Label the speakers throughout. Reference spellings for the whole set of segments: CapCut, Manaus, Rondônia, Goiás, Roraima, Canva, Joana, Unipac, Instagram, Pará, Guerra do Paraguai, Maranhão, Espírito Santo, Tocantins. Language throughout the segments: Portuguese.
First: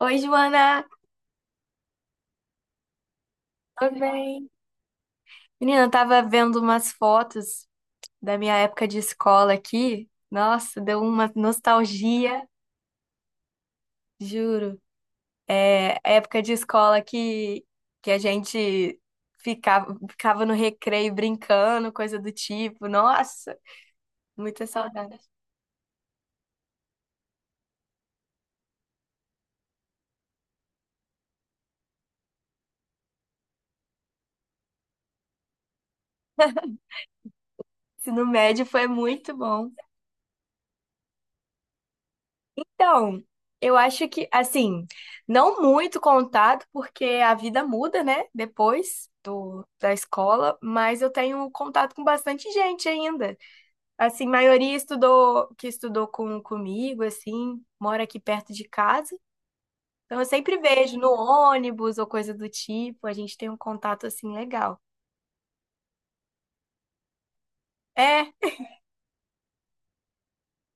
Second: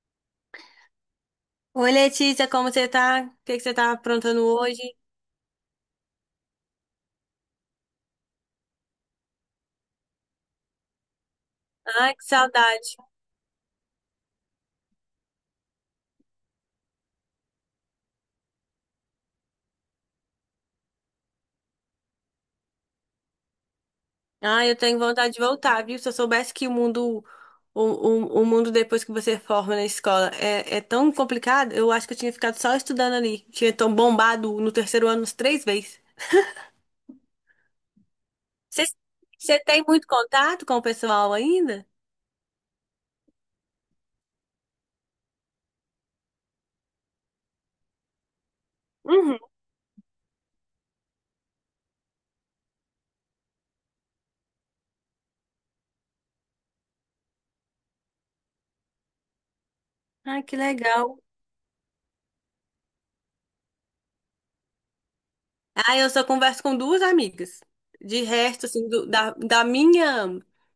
Speaker 1: Oi, Joana,
Speaker 2: Oi, Letícia, como você tá? O que que você tá
Speaker 1: tudo
Speaker 2: aprontando
Speaker 1: bem?
Speaker 2: hoje?
Speaker 1: Menina, eu tava vendo umas fotos da minha época de escola aqui. Nossa, deu uma
Speaker 2: Ai, que
Speaker 1: nostalgia,
Speaker 2: saudade.
Speaker 1: juro. Época de escola que a gente ficava no recreio brincando, coisa do tipo. Nossa, muita
Speaker 2: Ai, eu tenho
Speaker 1: saudade.
Speaker 2: vontade de voltar, viu? Se eu soubesse que o mundo, o mundo depois que você forma na escola é tão complicado, eu acho que eu tinha ficado só estudando ali. Tinha tão bombado no terceiro ano uns três vezes.
Speaker 1: Ensino médio
Speaker 2: Você,
Speaker 1: foi muito
Speaker 2: você
Speaker 1: bom.
Speaker 2: tem muito contato com o pessoal ainda?
Speaker 1: Então, eu acho que, assim, não muito contato, porque a vida muda, né? Depois
Speaker 2: Uhum.
Speaker 1: do, da escola, mas eu tenho contato com bastante gente ainda. Assim, maioria estudou, que estudou comigo, assim, mora aqui perto de casa. Então, eu
Speaker 2: Ai, que
Speaker 1: sempre vejo no
Speaker 2: legal.
Speaker 1: ônibus ou coisa do tipo, a gente tem um contato, assim, legal.
Speaker 2: Ah, eu só converso com duas amigas. De
Speaker 1: É,
Speaker 2: resto, assim, da minha,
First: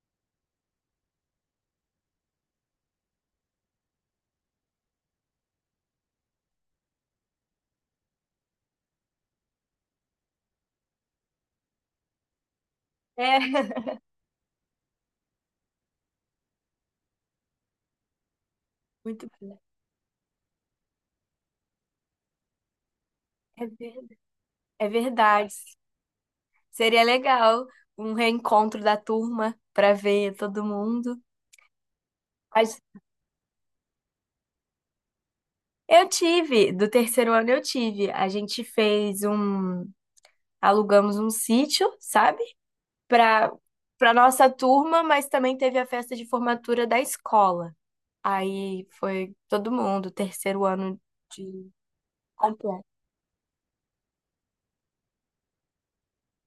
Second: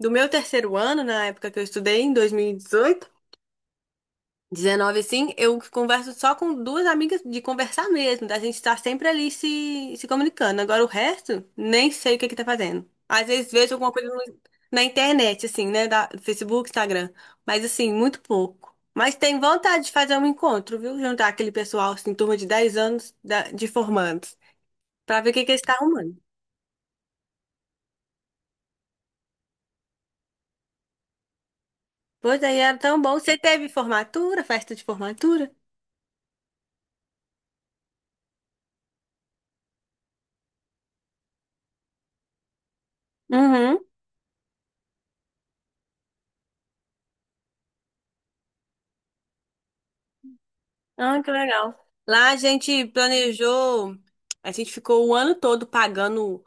Speaker 2: do meu terceiro ano, na época que eu estudei, em 2018, 19 assim, eu converso só com duas amigas de conversar mesmo, da gente estar sempre ali se comunicando. Agora o resto, nem sei o que que tá fazendo. Às vezes
Speaker 1: é,
Speaker 2: vejo alguma coisa na internet, assim, né, da Facebook, Instagram, mas assim, muito pouco. Mas
Speaker 1: muito
Speaker 2: tem
Speaker 1: bom.
Speaker 2: vontade de fazer um encontro, viu? Juntar aquele pessoal, assim, turma de 10 anos
Speaker 1: É
Speaker 2: de
Speaker 1: verdade.
Speaker 2: formandos,
Speaker 1: É
Speaker 2: pra ver o que que
Speaker 1: verdade.
Speaker 2: eles estão arrumando.
Speaker 1: Seria legal um reencontro da turma para ver todo mundo.
Speaker 2: Pois aí era
Speaker 1: Mas
Speaker 2: tão bom. Você teve formatura, festa de formatura?
Speaker 1: eu tive, do terceiro ano eu tive. A gente fez um, alugamos um sítio, sabe? Para
Speaker 2: Uhum.
Speaker 1: Para nossa turma, mas também teve a festa de formatura da escola. Aí foi todo mundo, terceiro ano
Speaker 2: Ah, que
Speaker 1: de
Speaker 2: legal. Lá a
Speaker 1: completo.
Speaker 2: gente planejou, a gente ficou o ano todo pagando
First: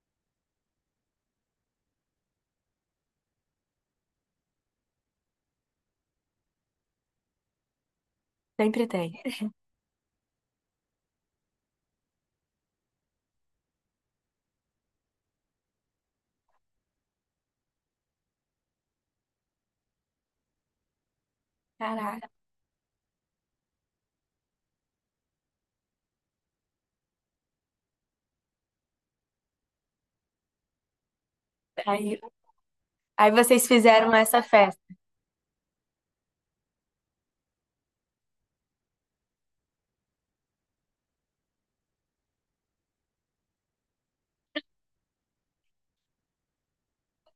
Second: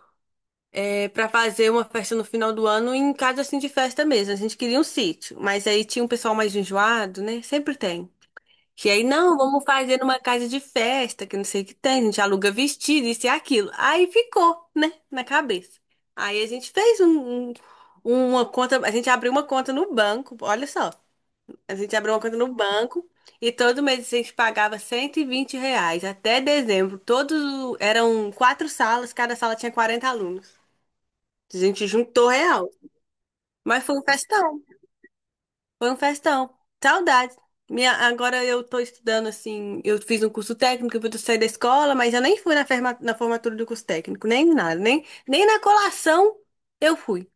Speaker 2: para fazer uma festa no final do ano em casa assim de festa mesmo. A gente queria um sítio, mas aí tinha um pessoal mais enjoado, né? Sempre tem.
Speaker 1: Sempre
Speaker 2: Que aí,
Speaker 1: tem.
Speaker 2: não, vamos fazer numa casa de festa, que não sei o que tem, a gente aluga vestido, isso e aquilo. Aí ficou, né, na cabeça. Aí a gente fez uma conta, a gente abriu uma conta no banco, olha só. A gente abriu uma
Speaker 1: Caraca.
Speaker 2: conta no banco e todo mês a gente pagava R$ 120 até dezembro. Todos eram quatro salas, cada sala tinha 40 alunos. A gente
Speaker 1: Aí,
Speaker 2: juntou real.
Speaker 1: aí vocês
Speaker 2: Mas foi um
Speaker 1: fizeram essa
Speaker 2: festão,
Speaker 1: festa.
Speaker 2: foi um festão. Saudade. Minha, agora eu tô estudando assim, eu fiz um curso técnico, eu vou sair da escola, mas eu nem fui na formatura do curso técnico, nem nada, nem na colação eu fui.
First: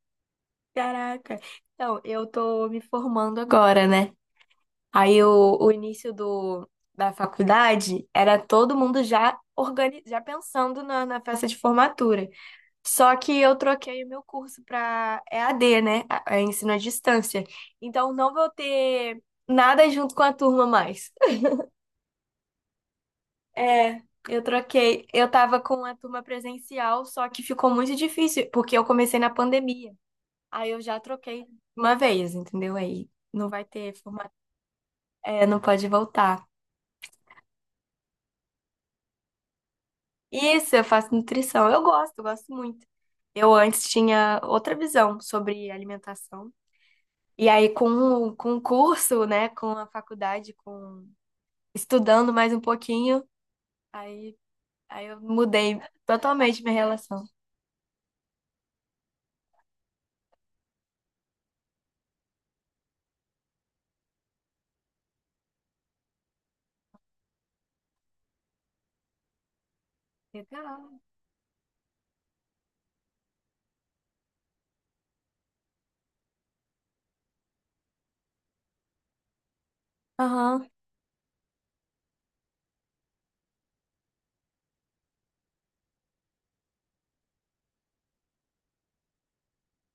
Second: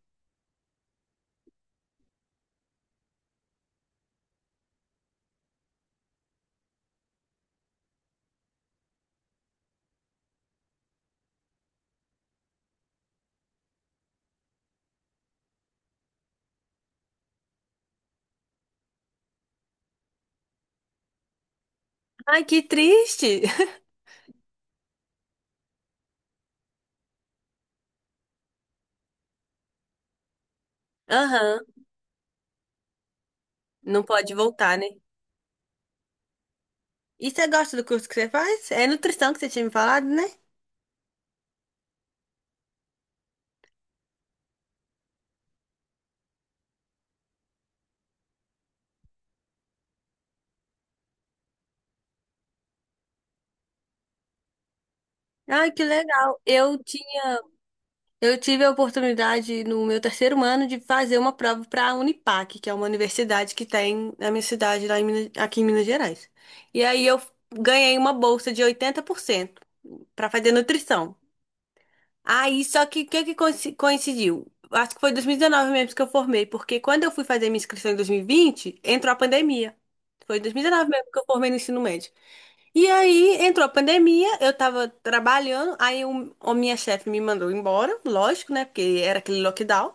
Speaker 1: Caraca. Então, eu tô me formando agora, né? Aí o início do, da faculdade era todo mundo já organi já pensando na festa de formatura. Só que eu troquei o meu curso para EAD, né? A- é ensino à distância. Então não vou ter nada junto com a turma mais.
Speaker 2: Ai, que triste!
Speaker 1: É, eu troquei. Eu tava com a turma presencial, só que ficou muito difícil, porque eu comecei na pandemia. Aí eu já troquei
Speaker 2: Aham,
Speaker 1: uma vez, entendeu? Aí não vai ter
Speaker 2: não
Speaker 1: formato.
Speaker 2: pode voltar, né?
Speaker 1: É, não pode voltar.
Speaker 2: E você gosta do curso que você faz? É nutrição que você tinha me falado, né?
Speaker 1: Isso, eu faço nutrição. Eu gosto muito. Eu antes tinha outra visão sobre alimentação. E aí, com o curso, né, com a faculdade, com estudando mais um pouquinho, aí, aí eu
Speaker 2: Ai,
Speaker 1: mudei
Speaker 2: que legal.
Speaker 1: totalmente minha relação.
Speaker 2: Eu tive a oportunidade no meu terceiro ano de fazer uma prova para a Unipac, que é uma universidade que tem na minha cidade, aqui em Minas Gerais. E aí eu ganhei uma bolsa de 80% para fazer
Speaker 1: Legal.
Speaker 2: nutrição. Aí, só que o que que coincidiu? Acho que foi 2019 mesmo que eu formei, porque quando eu fui fazer minha inscrição em 2020 entrou a pandemia. Foi em
Speaker 1: Aham,
Speaker 2: 2019 mesmo que eu formei no ensino médio. E aí entrou a pandemia, eu tava trabalhando, aí a minha chefe me mandou embora, lógico, né? Porque era aquele lockdown.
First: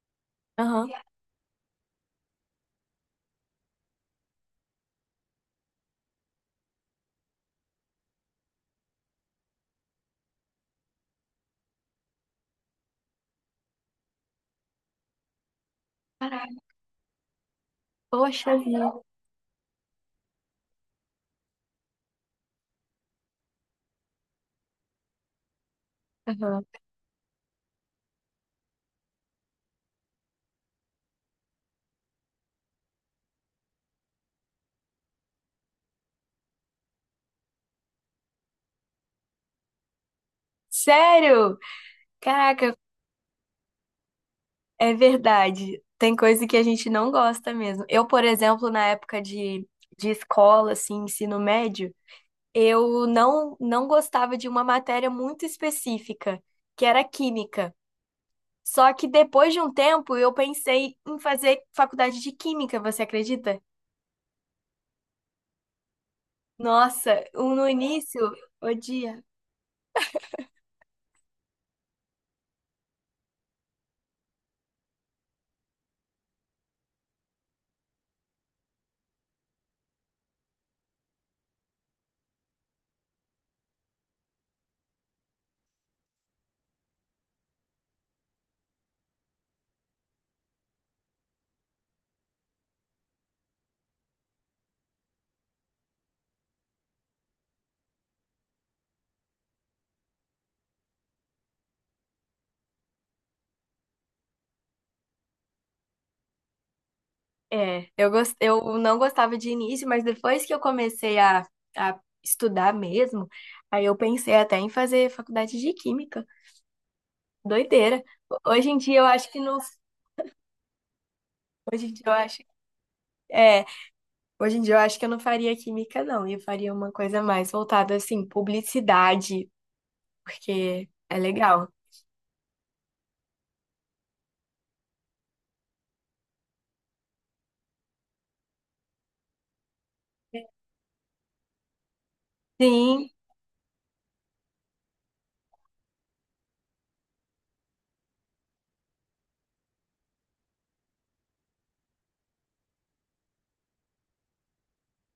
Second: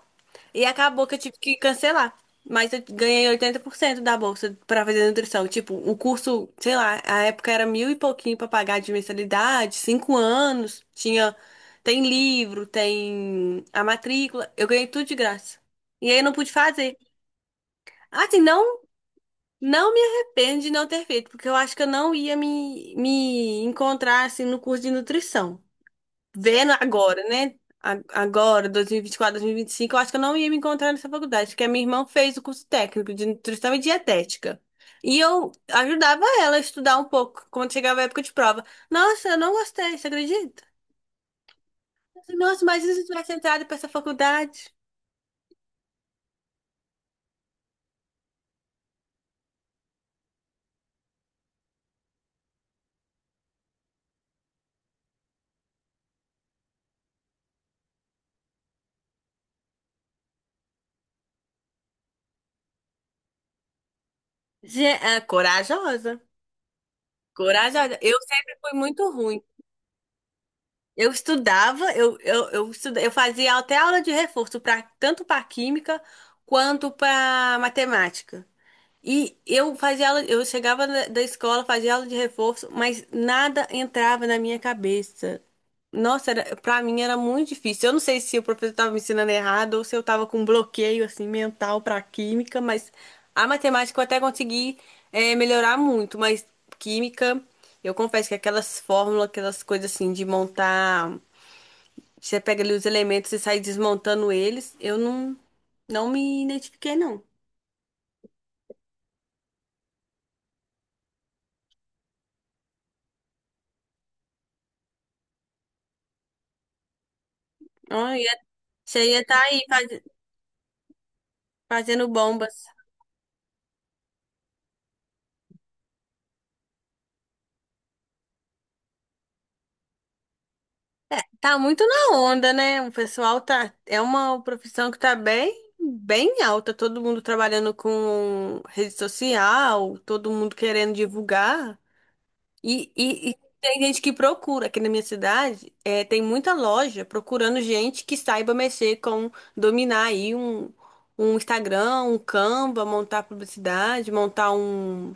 Speaker 2: E
Speaker 1: aham.
Speaker 2: acabou que eu tive que cancelar. Mas eu ganhei 80% da bolsa pra fazer nutrição. Tipo, o curso, sei lá, a época era mil e pouquinho pra pagar de mensalidade, 5 anos, tem livro, tem a matrícula, eu ganhei tudo de graça. E aí eu não pude
Speaker 1: Caraca,
Speaker 2: fazer. Ah, assim,
Speaker 1: poxa
Speaker 2: não
Speaker 1: vida.
Speaker 2: não me arrependo de não ter feito, porque eu acho que eu não ia me encontrar assim no curso de nutrição.
Speaker 1: Aham.
Speaker 2: Vendo agora, né? Agora, 2024, 2025, eu acho que eu não ia me encontrar nessa faculdade, porque a minha irmã fez o curso técnico de nutrição e dietética. E eu ajudava ela a estudar um pouco quando chegava a época de prova. Nossa, eu não gostei, você acredita?
Speaker 1: Sério?
Speaker 2: Nossa,
Speaker 1: Caraca,
Speaker 2: mas e se eu tivesse entrado para essa faculdade?
Speaker 1: é verdade. Tem coisa que a gente não gosta mesmo. Eu, por exemplo, na época de escola, assim, ensino médio, eu não gostava de uma matéria muito específica, que era química. Só que depois de um tempo eu pensei em fazer faculdade de química, você acredita?
Speaker 2: É, corajosa.
Speaker 1: Nossa, o- no
Speaker 2: Corajosa. Eu
Speaker 1: início,
Speaker 2: sempre fui muito
Speaker 1: odia.
Speaker 2: ruim. Eu estudava, eu fazia até aula de reforço, tanto para química quanto para matemática. E eu fazia aula, eu chegava da escola, fazia aula de reforço, mas nada entrava na minha cabeça. Nossa, para mim era muito difícil. Eu não sei se o professor estava me ensinando errado ou se eu estava com um bloqueio assim mental para química, mas a matemática eu até consegui melhorar muito, mas química, eu confesso que aquelas fórmulas, aquelas coisas assim de montar, você pega ali os elementos e sai desmontando eles, eu não me identifiquei não.
Speaker 1: É, eu gos- eu não gostava de início, mas depois que eu comecei a estudar mesmo, aí eu pensei até em fazer faculdade de química. Doideira.
Speaker 2: Ah, e
Speaker 1: Hoje em dia eu
Speaker 2: você ia
Speaker 1: acho que
Speaker 2: estar
Speaker 1: não,
Speaker 2: aí
Speaker 1: hoje em dia
Speaker 2: fazendo
Speaker 1: eu acho
Speaker 2: bombas.
Speaker 1: é hoje em dia eu acho que eu não faria química, não. Eu faria uma coisa mais voltada, assim, publicidade, porque é
Speaker 2: Tá
Speaker 1: legal.
Speaker 2: muito na onda, né? O pessoal tá. É uma profissão que tá bem, bem alta. Todo mundo trabalhando com rede social, todo mundo querendo divulgar. E,
Speaker 1: Sim,
Speaker 2: e, e tem gente que procura. Aqui na minha cidade, tem muita loja procurando gente que saiba mexer dominar aí um, Instagram, um Canva, montar publicidade, montar um.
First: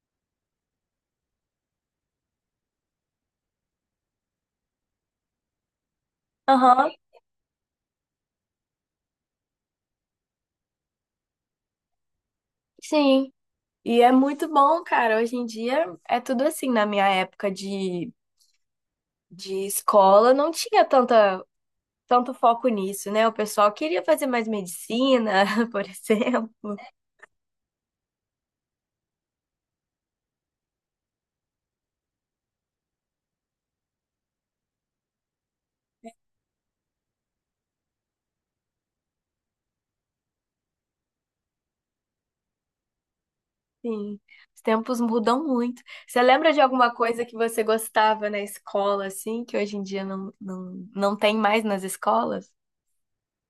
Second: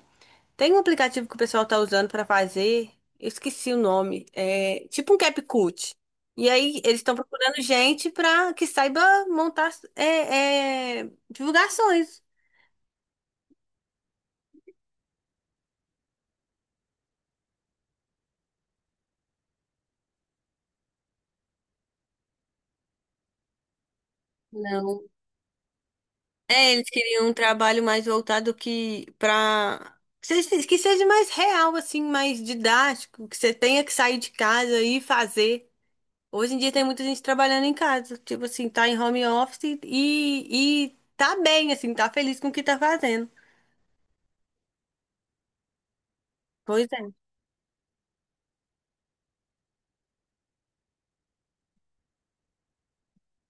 Speaker 2: Tem um aplicativo que o pessoal tá usando pra fazer, eu esqueci o nome, é tipo um CapCut. E aí
Speaker 1: aham,
Speaker 2: eles estão procurando gente pra que saiba montar divulgações.
Speaker 1: sim. E é muito bom, cara. Hoje em dia é tudo assim. Na minha época de escola, não tinha tanto foco nisso, né? O pessoal queria fazer mais
Speaker 2: Não.
Speaker 1: medicina, por exemplo.
Speaker 2: É, eles queriam um trabalho mais voltado que para que seja mais real, assim, mais didático, que você tenha que sair de casa e fazer. Hoje em dia tem muita gente trabalhando em casa, tipo assim, tá em home office e tá bem, assim, tá feliz com o que tá fazendo.
Speaker 1: Sim, os tempos mudam muito. Você lembra de
Speaker 2: Pois
Speaker 1: alguma
Speaker 2: é.
Speaker 1: coisa que você gostava na escola, assim, que hoje em dia não tem mais nas escolas?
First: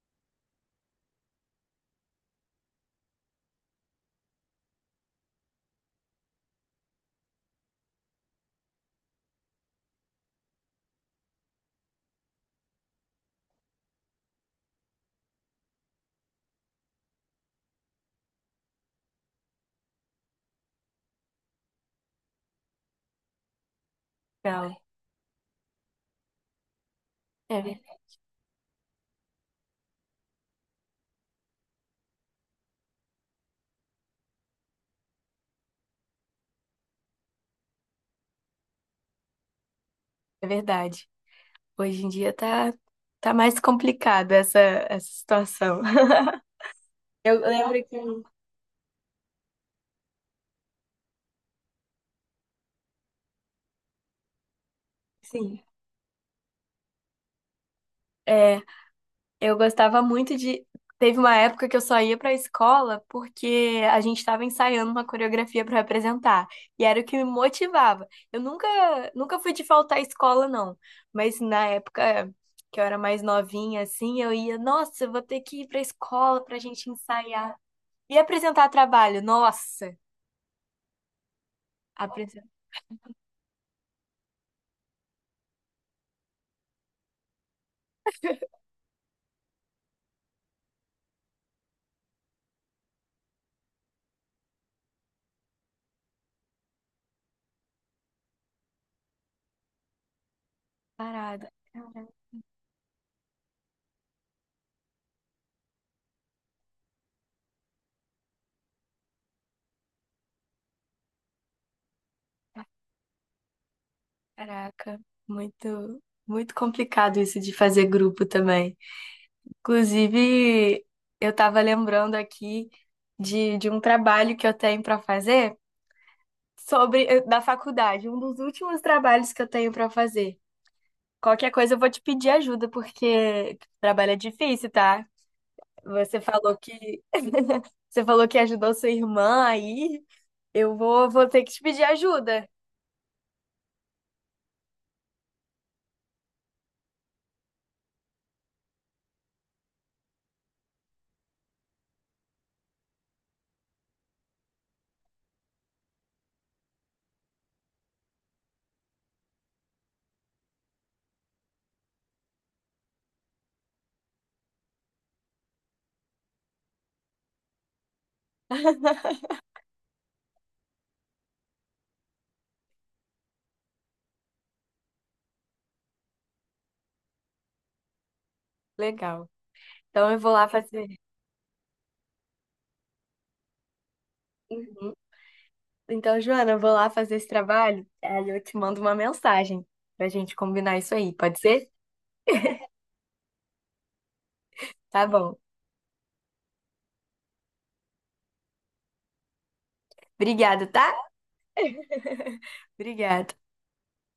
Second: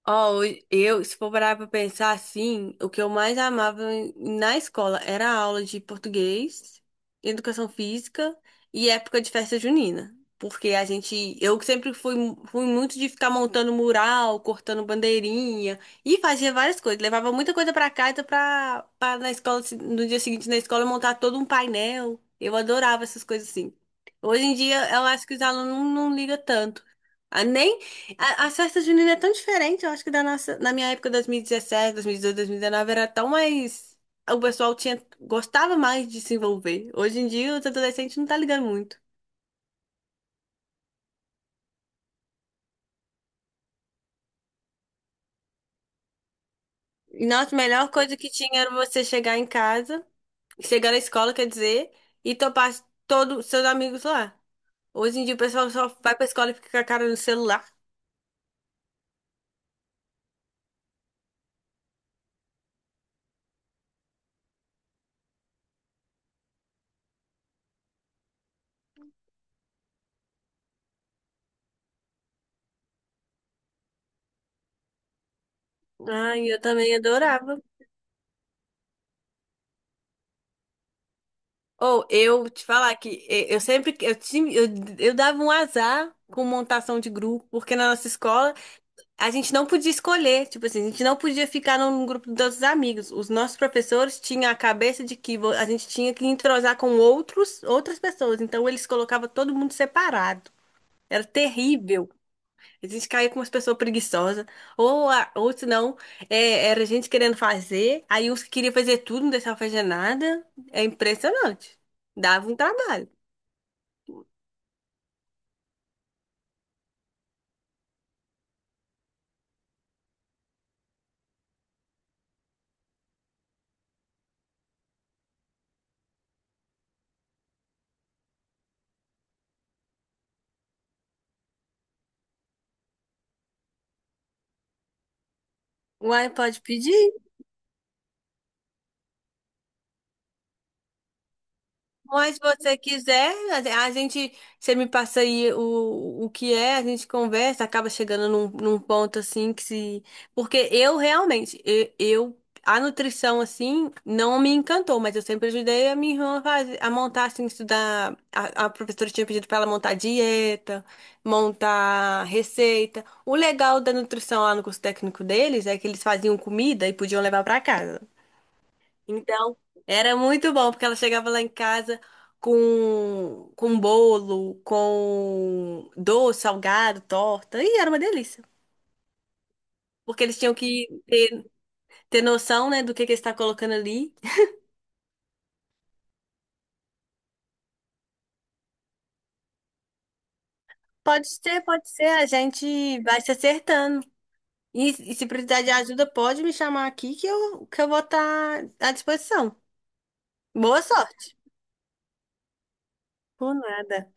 Speaker 2: Ó, eu, se for parar pra pensar assim, o que eu mais amava na escola era a aula de português, educação física e época de festa junina. Porque eu sempre fui muito de ficar montando mural, cortando bandeirinha e fazia várias coisas. Levava muita coisa pra casa pra na escola, no dia seguinte na escola montar todo um painel. Eu adorava essas coisas assim. Hoje em
Speaker 1: Legal.
Speaker 2: dia, eu acho que os alunos não ligam tanto. Ah, nem
Speaker 1: É,
Speaker 2: as festas juninas é tão diferente, eu acho que da nossa, na minha época, dois mil dezessete mil e 2019, era tão mais. O pessoal gostava mais de se envolver. Hoje em dia, os adolescentes não tá ligando muito.
Speaker 1: é verdade. Hoje em tá mais complicada essa situação.
Speaker 2: E
Speaker 1: Eu
Speaker 2: nossa, a
Speaker 1: lembro
Speaker 2: melhor
Speaker 1: que,
Speaker 2: coisa que tinha era você chegar em casa, chegar na escola, quer dizer, e topar todos seus amigos lá. Hoje em dia, o
Speaker 1: sim,
Speaker 2: pessoal só vai pra escola e fica com a cara no celular.
Speaker 1: é, eu gostava muito de. Teve uma época que eu só ia pra escola porque a gente tava ensaiando uma coreografia pra apresentar. E era o que me motivava. Eu nunca, nunca fui de faltar à escola, não. Mas na época que eu era mais novinha, assim, eu ia, nossa, eu vou ter que ir pra escola
Speaker 2: Ai,
Speaker 1: pra
Speaker 2: eu
Speaker 1: gente
Speaker 2: também
Speaker 1: ensaiar.
Speaker 2: adorava.
Speaker 1: E apresentar trabalho, nossa!
Speaker 2: Ou eu te falar que e- eu sempre eu, tinha- eu dava um azar com montação de grupo, porque na nossa escola a gente não podia escolher, tipo assim, a gente não podia ficar num grupo dos amigos. Os nossos professores tinham a cabeça de que a gente tinha que entrosar com outras pessoas, então eles colocavam todo mundo separado. Era
Speaker 1: Parada,
Speaker 2: terrível. A gente caía com umas pessoas preguiçosas, ou se não, era gente querendo fazer, aí uns que queriam fazer tudo, não deixavam fazer nada. É impressionante. Dava um trabalho.
Speaker 1: caraca, muito, muito complicado isso de fazer grupo também. Inclusive, eu tava lembrando aqui de um trabalho que eu tenho para fazer sobre da faculdade, um dos últimos trabalhos que eu tenho para fazer. Qualquer coisa eu vou te pedir ajuda, porque o trabalho é difícil, tá? Você
Speaker 2: Uai,
Speaker 1: falou
Speaker 2: pode
Speaker 1: que
Speaker 2: pedir.
Speaker 1: você falou que ajudou sua irmã aí. Eu vou ter que te pedir
Speaker 2: Mas se
Speaker 1: ajuda.
Speaker 2: você quiser, a gente, você me passa aí o que é, a gente conversa, acaba chegando num ponto assim que se. Porque eu realmente, a nutrição assim não me encantou, mas eu sempre ajudei a minha irmã a montar, assim, estudar. A professora tinha pedido pra ela montar dieta, montar receita. O legal da nutrição lá no curso técnico deles é que eles faziam comida e podiam levar pra casa. Então, era muito bom, porque ela chegava lá em casa com bolo, com doce, salgado, torta, e era uma delícia.
Speaker 1: Legal. Então eu
Speaker 2: Porque
Speaker 1: vou
Speaker 2: eles
Speaker 1: lá
Speaker 2: tinham
Speaker 1: fazer.
Speaker 2: que ter noção, né, do que está colocando ali.
Speaker 1: Uhum. Então, Joana, eu vou lá fazer esse trabalho, aí eu te mando uma mensagem pra gente combinar isso aí, pode ser?
Speaker 2: Pode ser, a gente vai se acertando. E,
Speaker 1: Tá
Speaker 2: e se
Speaker 1: bom.
Speaker 2: precisar de ajuda, pode me chamar aqui que eu vou estar à disposição.
Speaker 1: Obrigada,
Speaker 2: Boa
Speaker 1: tá?
Speaker 2: sorte.
Speaker 1: Obrigada.
Speaker 2: Por nada.